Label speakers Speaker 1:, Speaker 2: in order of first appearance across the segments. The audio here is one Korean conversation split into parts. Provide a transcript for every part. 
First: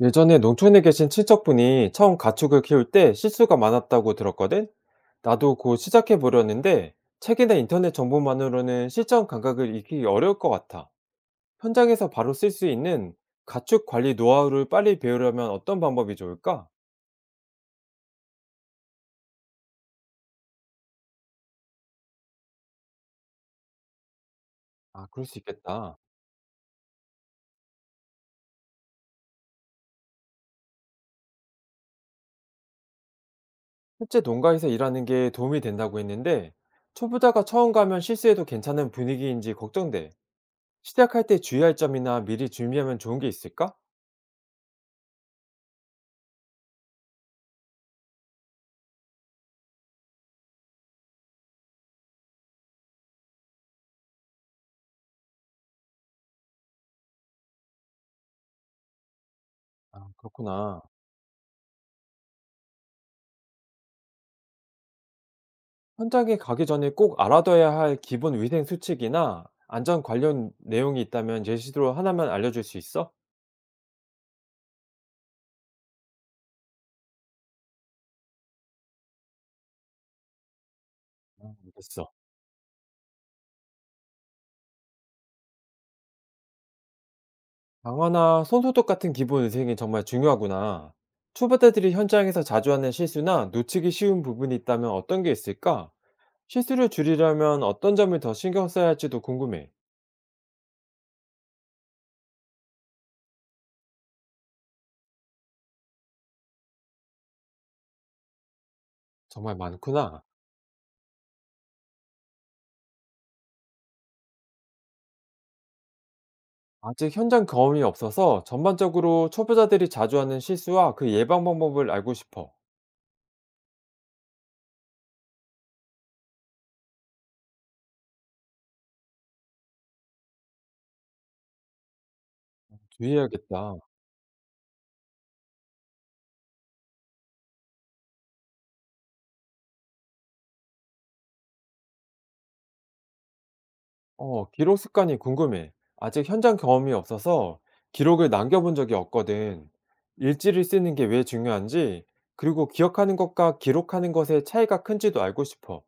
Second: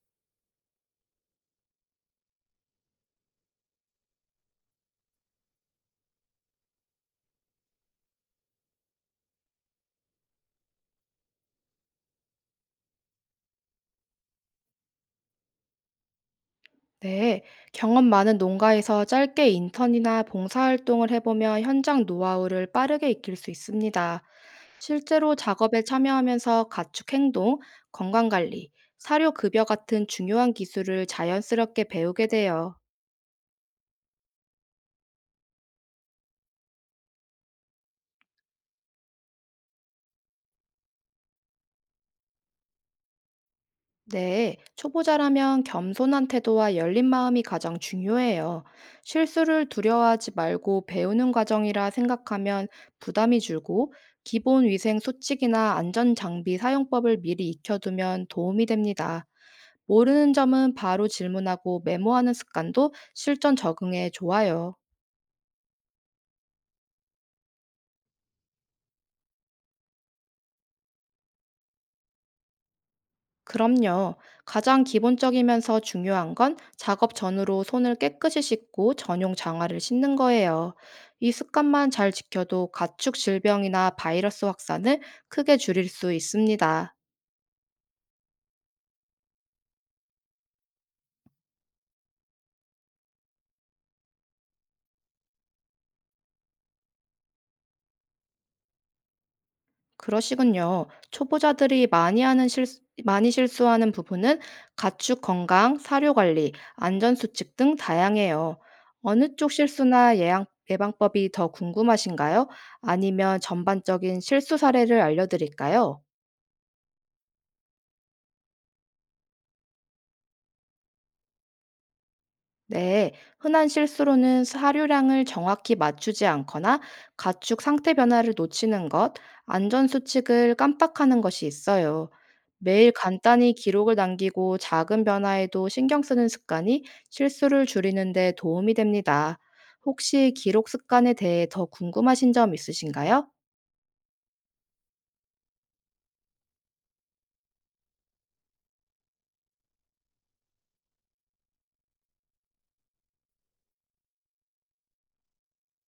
Speaker 1: 예전에 농촌에 계신 친척분이 처음 가축을 키울 때 실수가 많았다고 들었거든? 나도 곧 시작해 보려는데 책이나 인터넷 정보만으로는 실전 감각을 익히기 어려울 것 같아. 현장에서 바로 쓸 수 있는 가축 관리 노하우를 빨리 배우려면 어떤 방법이 좋을까?
Speaker 2: 네, 경험 많은 농가에서 짧게 인턴이나 봉사활동을 해보면 현장 노하우를 빠르게 익힐 수 있습니다.
Speaker 1: 아, 그럴
Speaker 2: 실제로
Speaker 1: 수
Speaker 2: 작업에
Speaker 1: 있겠다.
Speaker 2: 참여하면서 가축 행동, 건강관리, 사료 급여 같은 중요한 기술을 자연스럽게 배우게 돼요.
Speaker 1: 실제 농가에서 일하는 게 도움이 된다고 했는데 초보자가 처음 가면 실수해도 괜찮은 분위기인지 걱정돼. 시작할 때 주의할 점이나 미리 준비하면 좋은 게 있을까?
Speaker 2: 네, 초보자라면 겸손한 태도와 열린 마음이 가장 중요해요. 실수를 두려워하지 말고 배우는 과정이라 생각하면 부담이 줄고 기본 위생 수칙이나 안전 장비 사용법을 미리 익혀두면 도움이 됩니다.
Speaker 1: 아,
Speaker 2: 모르는 점은
Speaker 1: 그렇구나.
Speaker 2: 바로 질문하고 메모하는 습관도 실전 적응에 좋아요.
Speaker 1: 현장에 가기 전에 꼭 알아둬야 할 기본 위생 수칙이나 안전 관련 내용이 있다면 예시로 하나만 알려줄 수 있어?
Speaker 2: 그럼요. 가장 기본적이면서 중요한 건 작업 전으로 손을 깨끗이 씻고 전용 장화를 신는 거예요. 이 습관만 잘
Speaker 1: 알겠어.
Speaker 2: 지켜도 가축 질병이나 바이러스 확산을 크게 줄일 수 있습니다.
Speaker 1: 방화나 손소독 같은 기본 위생이 정말 중요하구나. 초보자들이 현장에서 자주 하는 실수나 놓치기 쉬운 부분이 있다면 어떤 게 있을까? 실수를 줄이려면 어떤 점을 더 신경 써야 할지도 궁금해.
Speaker 2: 그러시군요. 초보자들이 많이 하는 실 많이 실수하는 부분은 가축 건강, 사료 관리, 안전 수칙 등 다양해요. 어느 쪽
Speaker 1: 정말
Speaker 2: 실수나
Speaker 1: 많구나.
Speaker 2: 예방법이 더 궁금하신가요? 아니면 전반적인 실수 사례를 알려드릴까요?
Speaker 1: 아직 현장 경험이 없어서 전반적으로 초보자들이 자주 하는 실수와 그 예방 방법을 알고 싶어.
Speaker 2: 네, 흔한 실수로는 사료량을 정확히 맞추지 않거나 가축 상태 변화를 놓치는 것, 안전 수칙을 깜빡하는 것이 있어요. 매일 간단히
Speaker 1: 주의해야겠다.
Speaker 2: 기록을 남기고 작은 변화에도 신경 쓰는 습관이 실수를 줄이는 데 도움이 됩니다. 혹시 기록 습관에 대해 더 궁금하신 점 있으신가요?
Speaker 1: 어, 기록 습관이 궁금해. 아직 현장 경험이 없어서 기록을 남겨본 적이 없거든. 일지를 쓰는 게 왜 중요한지, 그리고 기억하는 것과 기록하는 것의 차이가 큰지도 알고 싶어.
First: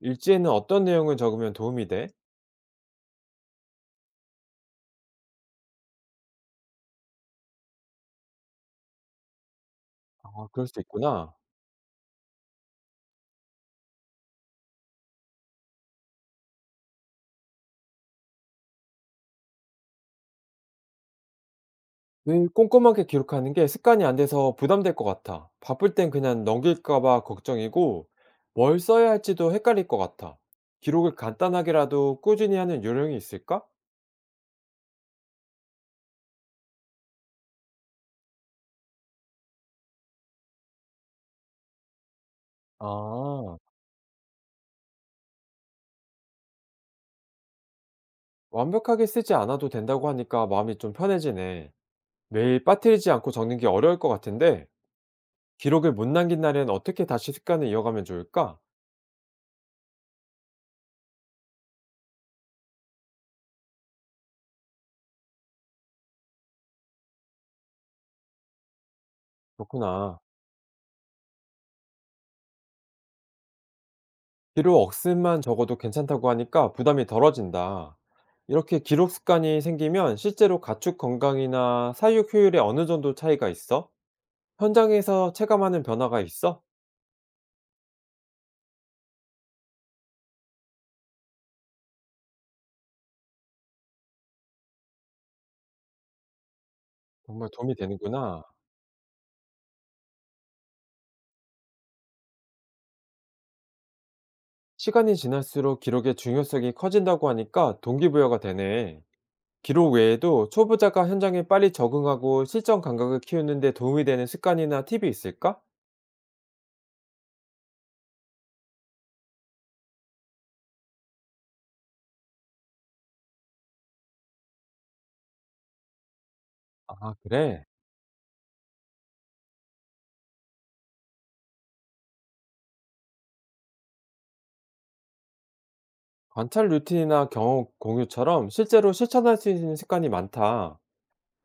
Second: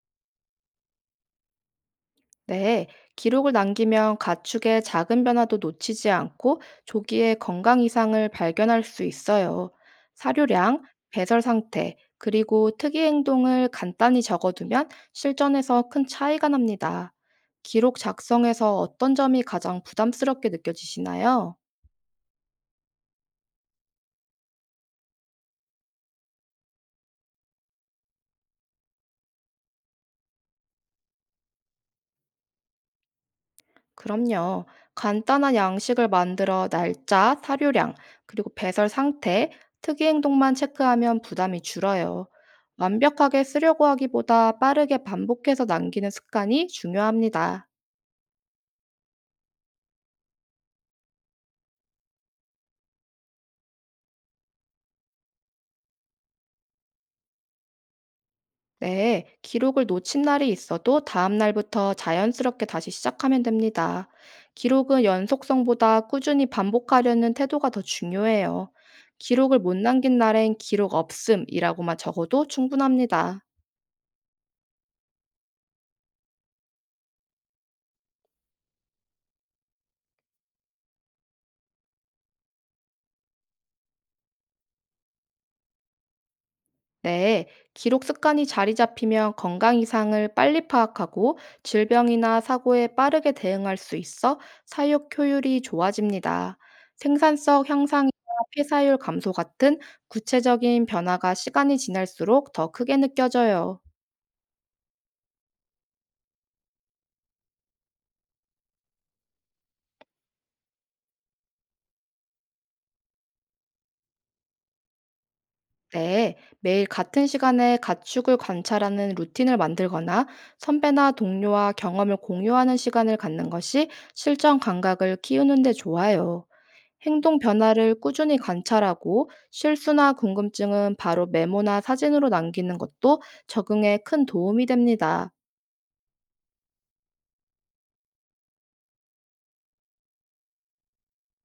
Speaker 1: 일지에는 어떤 내용을 적으면 도움이 돼?
Speaker 2: 네, 기록을 남기면 가축의 작은 변화도 놓치지 않고 조기에 건강 이상을 발견할 수 있어요.
Speaker 1: 아, 그럴 수
Speaker 2: 사료량,
Speaker 1: 있구나.
Speaker 2: 배설 상태, 그리고 특이 행동을 간단히 적어두면 실전에서 큰 차이가 납니다. 기록 작성에서 어떤 점이 가장 부담스럽게 느껴지시나요?
Speaker 1: 늘 꼼꼼하게 기록하는 게 습관이 안 돼서 부담될 것 같아. 바쁠 땐 그냥 넘길까봐 걱정이고, 뭘 써야 할지도 헷갈릴 것 같아. 기록을 간단하게라도 꾸준히 하는 요령이 있을까?
Speaker 2: 그럼요. 간단한 양식을 만들어 날짜, 사료량, 그리고 배설 상태, 특이 행동만 체크하면 부담이 줄어요. 완벽하게
Speaker 1: 아.
Speaker 2: 쓰려고 하기보다 빠르게 반복해서 남기는 습관이 중요합니다.
Speaker 1: 완벽하게 쓰지 않아도 된다고 하니까 마음이 좀 편해지네. 매일 빠뜨리지 않고 적는 게 어려울 것 같은데, 기록을 못 남긴 날엔 어떻게 다시 습관을 이어가면 좋을까?
Speaker 2: 네, 기록을 놓친 날이 있어도 다음 날부터 자연스럽게 다시 시작하면 됩니다. 기록은 연속성보다 꾸준히 반복하려는 태도가 더 중요해요. 기록을 못 남긴
Speaker 1: 그렇구나.
Speaker 2: 날엔 기록 없음이라고만 적어도 충분합니다.
Speaker 1: 기록 억슴만 적어도 괜찮다고 하니까 부담이 덜어진다. 이렇게 기록 습관이 생기면 실제로 가축 건강이나 사육 효율에 어느 정도 차이가 있어? 현장에서 체감하는 변화가 있어?
Speaker 2: 네, 기록 습관이 자리 잡히면 건강 이상을 빨리 파악하고 질병이나 사고에 빠르게 대응할 수 있어 사육 효율이 좋아집니다.
Speaker 1: 정말
Speaker 2: 생산성
Speaker 1: 도움이
Speaker 2: 향상이나
Speaker 1: 되는구나.
Speaker 2: 폐사율 감소 같은 구체적인 변화가 시간이 지날수록 더 크게 느껴져요.
Speaker 1: 시간이 지날수록 기록의 중요성이 커진다고 하니까 동기부여가 되네. 기록 외에도 초보자가 현장에 빨리 적응하고 실전 감각을 키우는 데 도움이 되는 습관이나 팁이 있을까?
Speaker 2: 네, 매일 같은 시간에 가축을 관찰하는 루틴을 만들거나 선배나 동료와 경험을 공유하는 시간을 갖는 것이 실전 감각을 키우는 데 좋아요.
Speaker 1: 아,
Speaker 2: 행동
Speaker 1: 그래?
Speaker 2: 변화를 꾸준히 관찰하고 실수나 궁금증은 바로 메모나 사진으로 남기는 것도 적응에 큰 도움이 됩니다.
Speaker 1: 관찰 루틴이나 경험 공유처럼 실제로 실천할 수 있는 습관이 많다.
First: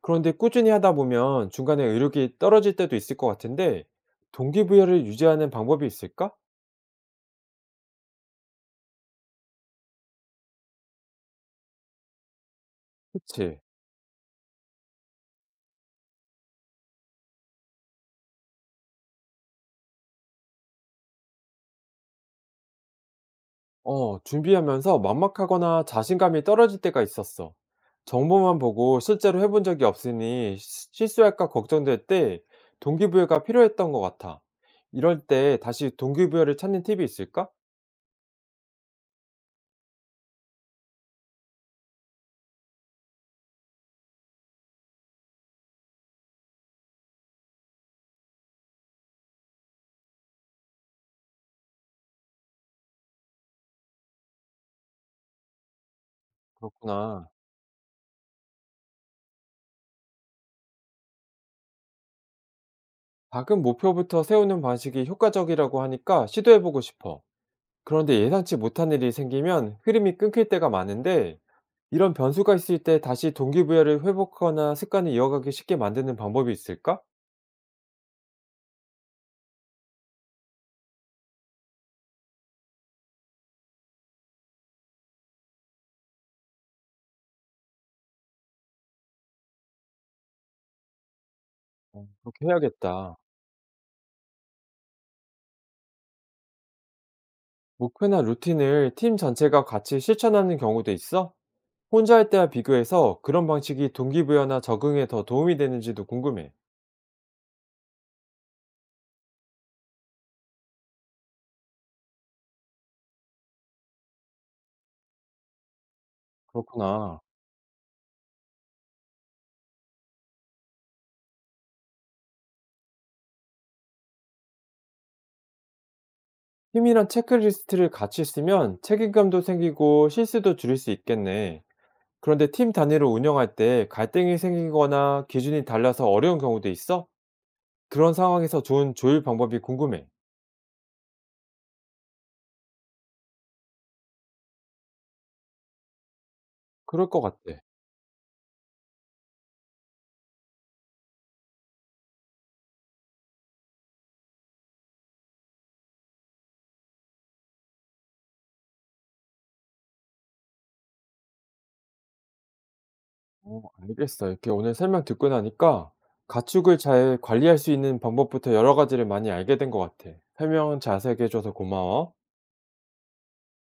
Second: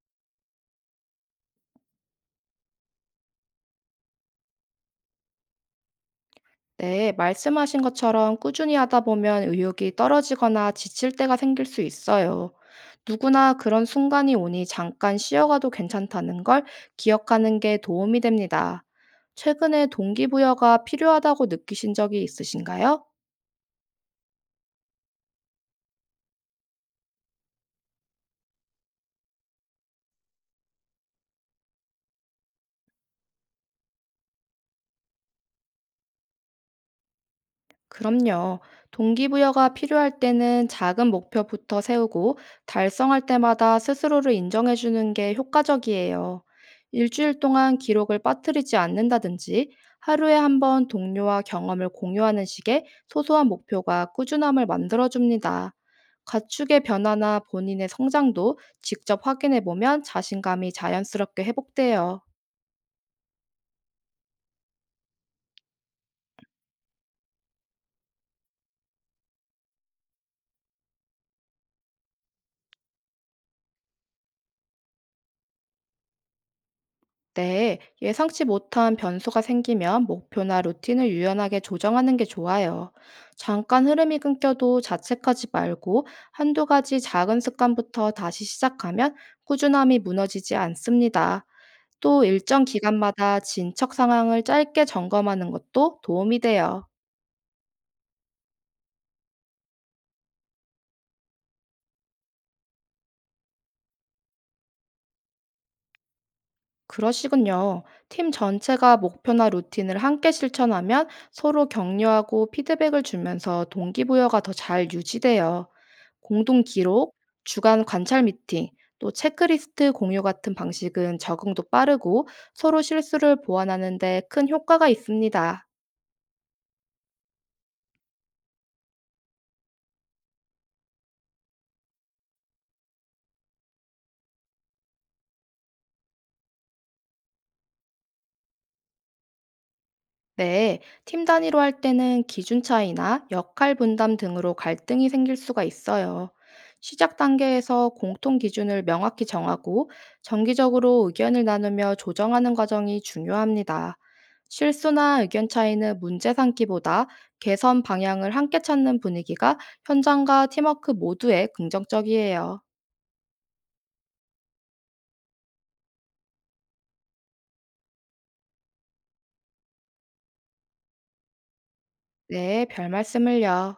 Speaker 1: 그런데 꾸준히 하다 보면 중간에 의욕이 떨어질 때도 있을 것 같은데 동기부여를 유지하는 방법이 있을까?
Speaker 2: 네, 말씀하신 것처럼 꾸준히 하다 보면 의욕이 떨어지거나 지칠 때가 생길 수 있어요. 누구나
Speaker 1: 그치?
Speaker 2: 그런 순간이 오니 잠깐 쉬어가도 괜찮다는 걸 기억하는 게 도움이 됩니다. 최근에 동기부여가 필요하다고 느끼신 적이 있으신가요?
Speaker 1: 어, 준비하면서 막막하거나 자신감이 떨어질 때가 있었어. 정보만 보고 실제로 해본 적이 없으니 실수할까 걱정될 때 동기부여가 필요했던 것 같아. 이럴 때 다시 동기부여를 찾는 팁이 있을까?
Speaker 2: 그럼요. 동기부여가 필요할 때는 작은 목표부터 세우고 달성할 때마다 스스로를 인정해 주는 게 효과적이에요. 일주일 동안 기록을 빠뜨리지 않는다든지 하루에 한번 동료와 경험을 공유하는 식의 소소한 목표가 꾸준함을 만들어 줍니다. 가축의
Speaker 1: 그렇구나.
Speaker 2: 변화나 본인의 성장도 직접 확인해 보면 자신감이 자연스럽게 회복돼요.
Speaker 1: 작은 목표부터 세우는 방식이 효과적이라고 하니까 시도해보고 싶어. 그런데 예상치 못한 일이 생기면 흐름이 끊길 때가 많은데 이런 변수가 있을 때 다시 동기부여를 회복하거나 습관을 이어가기 쉽게 만드는 방법이 있을까?
Speaker 2: 네, 예상치 못한 변수가 생기면 목표나 루틴을 유연하게 조정하는 게 좋아요. 잠깐 흐름이 끊겨도 자책하지 말고 한두 가지 작은 습관부터 다시 시작하면 꾸준함이 무너지지 않습니다. 또
Speaker 1: 그렇게
Speaker 2: 일정
Speaker 1: 해야겠다.
Speaker 2: 기간마다 진척 상황을 짧게 점검하는 것도 도움이 돼요.
Speaker 1: 목표나 루틴을 팀 전체가 같이 실천하는 경우도 있어? 혼자 할 때와 비교해서 그런 방식이 동기부여나 적응에 더 도움이 되는지도 궁금해.
Speaker 2: 그러시군요. 팀 전체가 목표나 루틴을 함께 실천하면 서로 격려하고 피드백을 주면서 동기부여가 더 잘 유지돼요. 공동 기록,
Speaker 1: 그렇구나.
Speaker 2: 주간 관찰 미팅, 또 체크리스트 공유 같은 방식은 적응도 빠르고 서로 실수를 보완하는 데 큰 효과가 있습니다.
Speaker 1: 팀이란 체크리스트를 같이 쓰면 책임감도 생기고 실수도 줄일 수 있겠네. 그런데 팀 단위로 운영할 때 갈등이 생기거나 기준이 달라서 어려운 경우도 있어? 그런 상황에서 좋은 조율 방법이 궁금해.
Speaker 2: 네, 팀 단위로 할 때는 기준 차이나 역할 분담 등으로 갈등이 생길 수가 있어요.
Speaker 1: 그럴
Speaker 2: 시작
Speaker 1: 것 같아.
Speaker 2: 단계에서 공통 기준을 명확히 정하고 정기적으로 의견을 나누며 조정하는 과정이 중요합니다. 실수나 의견 차이는 문제 삼기보다 개선 방향을 함께 찾는 분위기가 현장과 팀워크 모두에 긍정적이에요.
Speaker 1: 어, 알겠어. 이렇게 오늘 설명 듣고 나니까 가축을 잘 관리할 수 있는 방법부터 여러 가지를 많이 알게 된 것 같아. 설명 자세하게 해줘서 고마워.
Speaker 2: 네, 별 말씀을요.